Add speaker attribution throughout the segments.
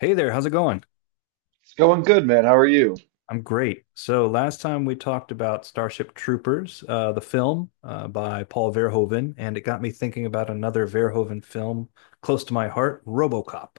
Speaker 1: Hey there, how's it going?
Speaker 2: It's going good, man. How are you?
Speaker 1: I'm great. So last time we talked about Starship Troopers, the film by Paul Verhoeven, and it got me thinking about another Verhoeven film close to my heart, RoboCop.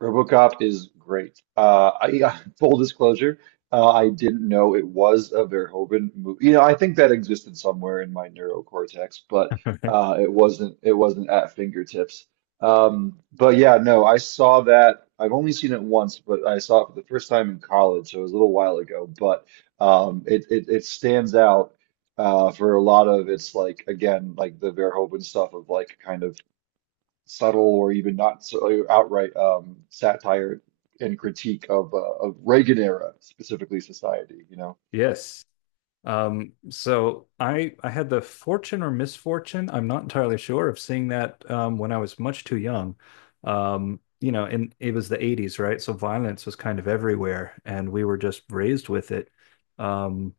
Speaker 2: RoboCop is great. Full disclosure, I didn't know it was a Verhoeven movie. You know, I think that existed somewhere in my neurocortex, but it wasn't. It wasn't at fingertips. But yeah, no, I saw that. I've only seen it once, but I saw it for the first time in college, so it was a little while ago. But it stands out, for a lot of its, like, again, like the Verhoeven stuff of, like, kind of subtle or even not so outright satire and critique of of Reagan era, specifically, society.
Speaker 1: Yes. So I had the fortune or misfortune, I'm not entirely sure, of seeing that when I was much too young. You know, and it was the 80s, right? So violence was kind of everywhere, and we were just raised with it. Um,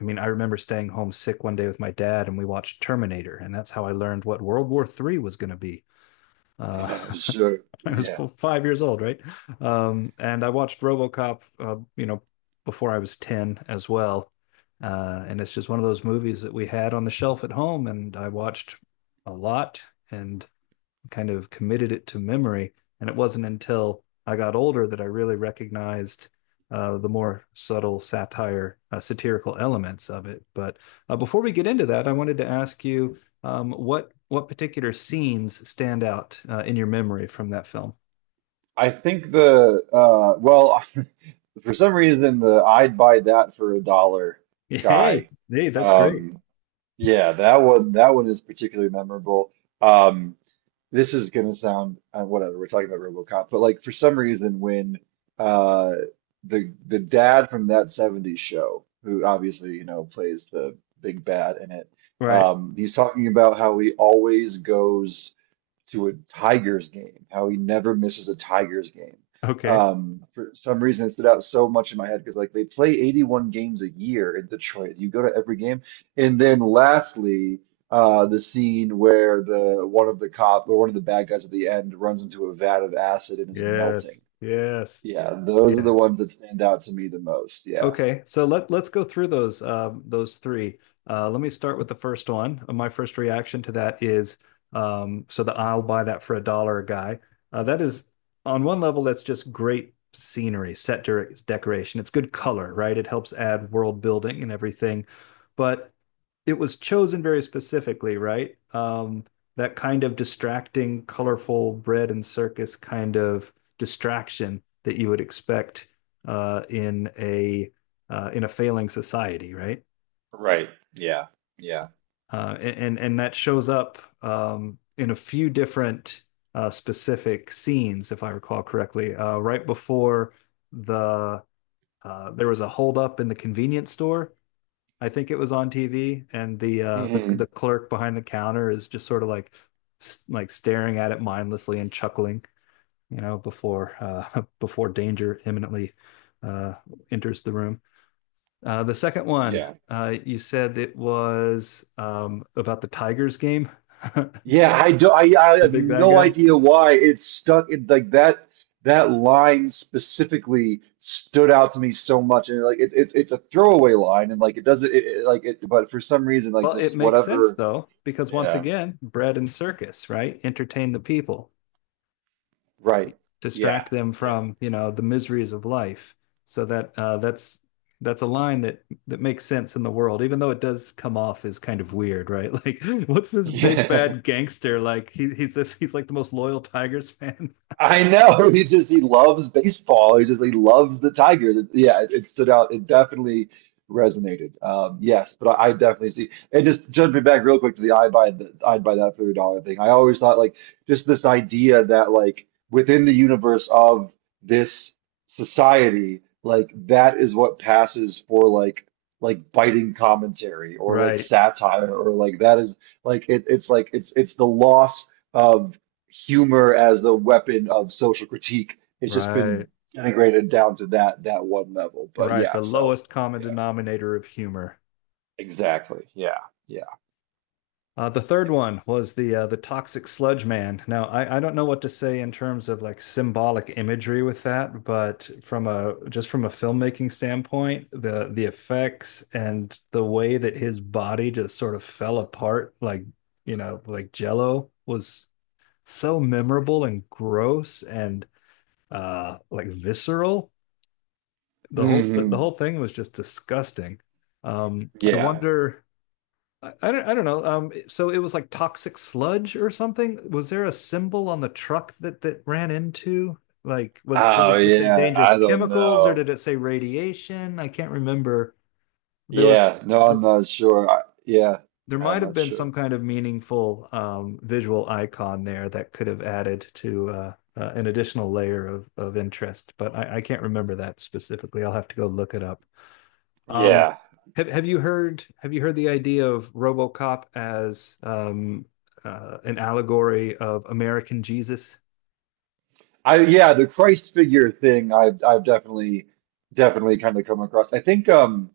Speaker 1: I mean, I remember staying home sick one day with my dad, and we watched Terminator, and that's how I learned what World War III was going to be. Uh,
Speaker 2: So
Speaker 1: I was
Speaker 2: yeah,
Speaker 1: 5 years old, right? And I watched RoboCop, you know, before I was 10 as well. And it's just one of those movies that we had on the shelf at home, and I watched a lot. And kind of committed it to memory. And it wasn't until I got older that I really recognized the more subtle satire, satirical elements of it. But before we get into that, I wanted to ask you what particular scenes stand out in your memory from that film?
Speaker 2: I think, the well, for some reason, the "I'd buy that for a dollar"
Speaker 1: Hey,
Speaker 2: guy.
Speaker 1: hey, that's great.
Speaker 2: Um, yeah, that one is particularly memorable. Um, this is going to sound, whatever, we're talking about RoboCop, but like for some reason, when uh the dad from that 70s show, who obviously plays the big bad in it,
Speaker 1: Right.
Speaker 2: he's talking about how he always goes to a Tigers game, how he never misses a Tigers game.
Speaker 1: Okay.
Speaker 2: For some reason, it stood out so much in my head because, like, they play 81 games a year in Detroit. You go to every game, and then lastly, the scene where the one of the cop, or one of the bad guys at the end, runs into a vat of acid and is melting.
Speaker 1: Yes. Yes.
Speaker 2: Yeah, those are the
Speaker 1: Yeah.
Speaker 2: ones that stand out to me the most. Yeah.
Speaker 1: Okay, so let's go through those three. Let me start with the first one. My first reaction to that is so the I'll buy that for a dollar guy. That is on one level that's just great scenery, set de decoration. It's good color, right? It helps add world building and everything, but it was chosen very specifically, right? That kind of distracting, colorful bread and circus kind of distraction that you would expect uh, in a in a failing society, right?
Speaker 2: Right. Yeah. Yeah.
Speaker 1: And that shows up in a few different specific scenes, if I recall correctly. Right before the there was a holdup in the convenience store. I think it was on TV, and the the
Speaker 2: Hmm.
Speaker 1: the clerk behind the counter is just sort of like staring at it mindlessly and chuckling, you know, before before danger imminently uh, enters the room. The second one,
Speaker 2: Yeah.
Speaker 1: you said it was about the Tigers game, the
Speaker 2: Yeah, I do. I have
Speaker 1: big bad
Speaker 2: no
Speaker 1: guy.
Speaker 2: idea why it's stuck in like that. That line specifically stood out to me so much, and like it's a throwaway line, and like it doesn't, like it, but for some reason, like
Speaker 1: Well, it
Speaker 2: this,
Speaker 1: makes sense
Speaker 2: whatever.
Speaker 1: though, because once
Speaker 2: Yeah.
Speaker 1: again, bread and circus, right? Entertain the people,
Speaker 2: Right. Yeah.
Speaker 1: distract them
Speaker 2: Yeah.
Speaker 1: from you know the miseries of life. So that that's a line that makes sense in the world, even though it does come off as kind of weird, right? Like, what's this big
Speaker 2: Yeah.
Speaker 1: bad gangster like? He's this he's like the most loyal Tigers fan,
Speaker 2: I know. He just he loves baseball. He just he loves the Tigers. Yeah, it stood out. It definitely resonated. Yes, but I definitely see. And just jumping back real quick to the "I'd buy that for a dollar" thing. I always thought, like, just this idea that, like, within the universe of this society, like, that is what passes for, like, biting commentary, or like
Speaker 1: right?
Speaker 2: satire, or like that is like it, it's like it's the loss, humor as the weapon of social critique. It's just been
Speaker 1: Right.
Speaker 2: integrated down to that one level. But
Speaker 1: Right,
Speaker 2: yeah,
Speaker 1: the
Speaker 2: so
Speaker 1: lowest common
Speaker 2: yeah,
Speaker 1: denominator of humor.
Speaker 2: exactly. Yeah, yeah,
Speaker 1: The third
Speaker 2: yeah.
Speaker 1: one was the toxic sludge man. Now, I don't know what to say in terms of like symbolic imagery with that, but from a just from a filmmaking standpoint, the effects and the way that his body just sort of fell apart, like you know, like Jello, was so memorable and gross and like visceral. The whole th the
Speaker 2: Hmm.
Speaker 1: whole thing was just disgusting. I
Speaker 2: Yeah.
Speaker 1: wonder I don't know. So it was like toxic sludge or something. Was there a symbol on the truck that ran into? Like, was did
Speaker 2: Oh
Speaker 1: it just say
Speaker 2: yeah.
Speaker 1: dangerous
Speaker 2: I don't
Speaker 1: chemicals or
Speaker 2: know.
Speaker 1: did it say radiation? I can't remember. There was
Speaker 2: Yeah. No, I'm
Speaker 1: there,
Speaker 2: not sure. Yeah,
Speaker 1: there
Speaker 2: I'm
Speaker 1: might have
Speaker 2: not
Speaker 1: been
Speaker 2: sure.
Speaker 1: some kind of meaningful visual icon there that could have added to an additional layer of interest, but I can't remember that specifically. I'll have to go look it up. Um,
Speaker 2: Yeah.
Speaker 1: have you heard the idea of RoboCop as an allegory of American Jesus?
Speaker 2: I Yeah, the Christ figure thing I've definitely, kind of come across. I think um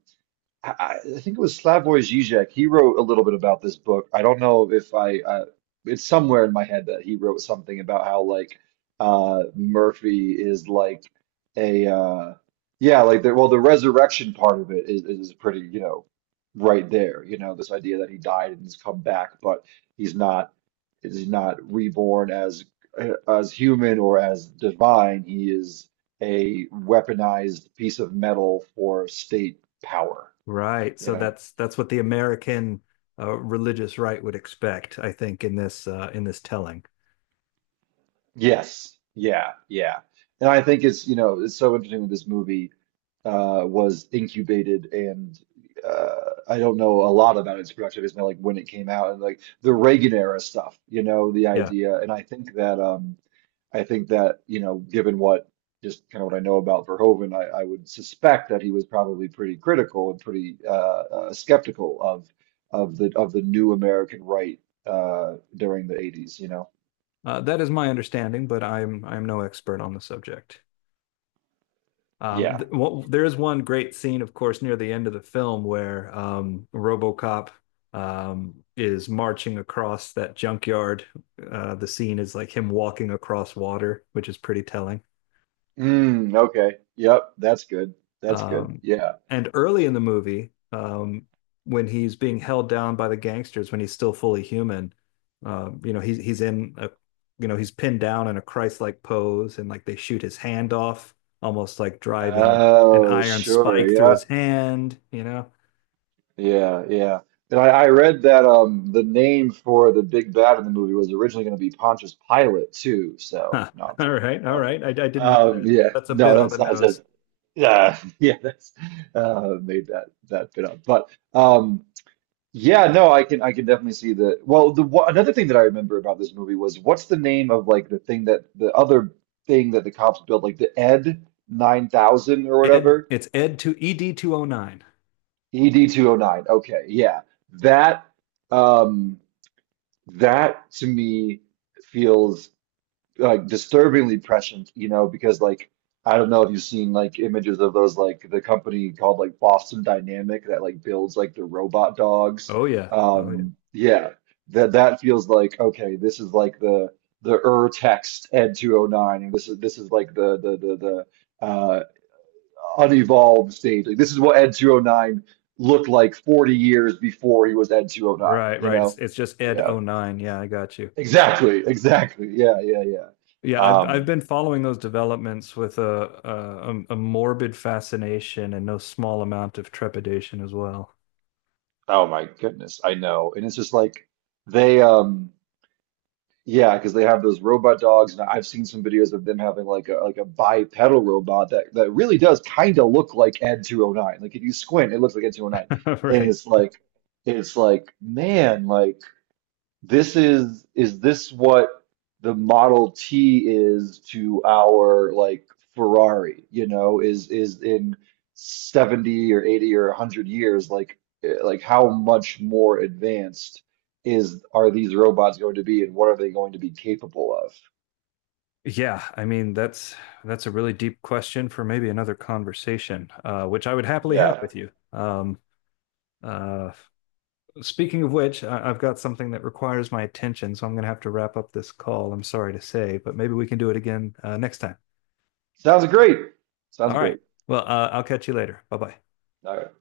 Speaker 2: I, I think it was Slavoj Žižek. He wrote a little bit about this book. I don't know if it's somewhere in my head that he wrote something about how, like, Murphy is like a, yeah, like the, well, the resurrection part of it is pretty, right there. You know, this idea that he died and he's come back, but he's not, he's not reborn as human or as divine. He is a weaponized piece of metal for state power,
Speaker 1: Right.
Speaker 2: you
Speaker 1: So
Speaker 2: know?
Speaker 1: that's what the American religious right would expect, I think, in this telling.
Speaker 2: Yes. Yeah. Yeah. And I think it's so interesting that this movie was incubated and uh I don't know a lot about its production history, like when it came out and like the Reagan era stuff, the
Speaker 1: Yeah,
Speaker 2: idea. And I think that, given what just kind of what I know about Verhoeven, I would suspect that he was probably pretty critical and pretty skeptical of the new American right, during the 80s.
Speaker 1: that is my understanding, but I'm no expert on the subject.
Speaker 2: Yeah.
Speaker 1: Th Well, there is one great scene, of course, near the end of the film where RoboCop is marching across that junkyard. The scene is like him walking across water, which is pretty telling.
Speaker 2: Mm, okay. Yep, that's good. That's good.
Speaker 1: Um,
Speaker 2: Yeah.
Speaker 1: and early in the movie, when he's being held down by the gangsters, when he's still fully human, you know, he's in a, you know, he's pinned down in a Christ-like pose, and like they shoot his hand off, almost like driving an
Speaker 2: Oh,
Speaker 1: iron
Speaker 2: sure.
Speaker 1: spike through
Speaker 2: Yeah.
Speaker 1: his hand. You know,
Speaker 2: Yeah, yeah. And I read that the name for the big bad in the movie was originally going to be Pontius Pilate, too. So,
Speaker 1: huh.
Speaker 2: no, I'm
Speaker 1: All
Speaker 2: joking
Speaker 1: right, all
Speaker 2: about that.
Speaker 1: right. I didn't know that.
Speaker 2: Yeah.
Speaker 1: That's a
Speaker 2: No,
Speaker 1: bit on the
Speaker 2: that's I
Speaker 1: nose.
Speaker 2: just yeah, yeah, that's made that bit up. But. Yeah, no, I can, I can definitely see the, another thing that I remember about this movie was, what's the name of like the thing that the other thing that the cops built, like the Ed 9000 or
Speaker 1: Ed,
Speaker 2: whatever?
Speaker 1: it's Ed to ED 209. Oh nine.
Speaker 2: ED 209, okay, yeah, that um that, to me, feels, like, disturbingly prescient, because, like, I don't know if you've seen, like, images of those, like, the company called, like, Boston Dynamic, that, like, builds, like, the robot dogs.
Speaker 1: Oh yeah. Oh yeah.
Speaker 2: Yeah, that feels like, okay, this is like the, Ur text Ed 209, and this is like the unevolved stage. Like, this is what Ed 209 looked like 40 years before he was Ed 209,
Speaker 1: Right,
Speaker 2: you
Speaker 1: right.
Speaker 2: know?
Speaker 1: It's just Ed
Speaker 2: Yeah.
Speaker 1: oh nine. Yeah, I got you.
Speaker 2: Exactly, exactly. Yeah, yeah, yeah.
Speaker 1: Yeah, I've
Speaker 2: Um
Speaker 1: been following those developments with a morbid fascination and no small amount of trepidation as well.
Speaker 2: Oh my goodness, I know. And it's just like they, yeah, because they have those robot dogs, and I've seen some videos of them having, like, a bipedal robot that really does kind of look like Ed 209. Like, if you squint, it looks like Ed 209. And
Speaker 1: Right.
Speaker 2: it's like, man, like, this is this what the Model T is to our, like, Ferrari, you know, is in 70 or 80 or 100 years? Like, eh, like, how much more advanced is are these robots going to be, and what are they going to be capable of?
Speaker 1: Yeah, I mean that's a really deep question for maybe another conversation, which I would happily have
Speaker 2: Yeah.
Speaker 1: with you. Uh, Speaking of which, I've got something that requires my attention, so I'm going to have to wrap up this call. I'm sorry to say, but maybe we can do it again next time.
Speaker 2: Sounds great. Sounds
Speaker 1: All right.
Speaker 2: great.
Speaker 1: Well, I'll catch you later. Bye bye.
Speaker 2: All right.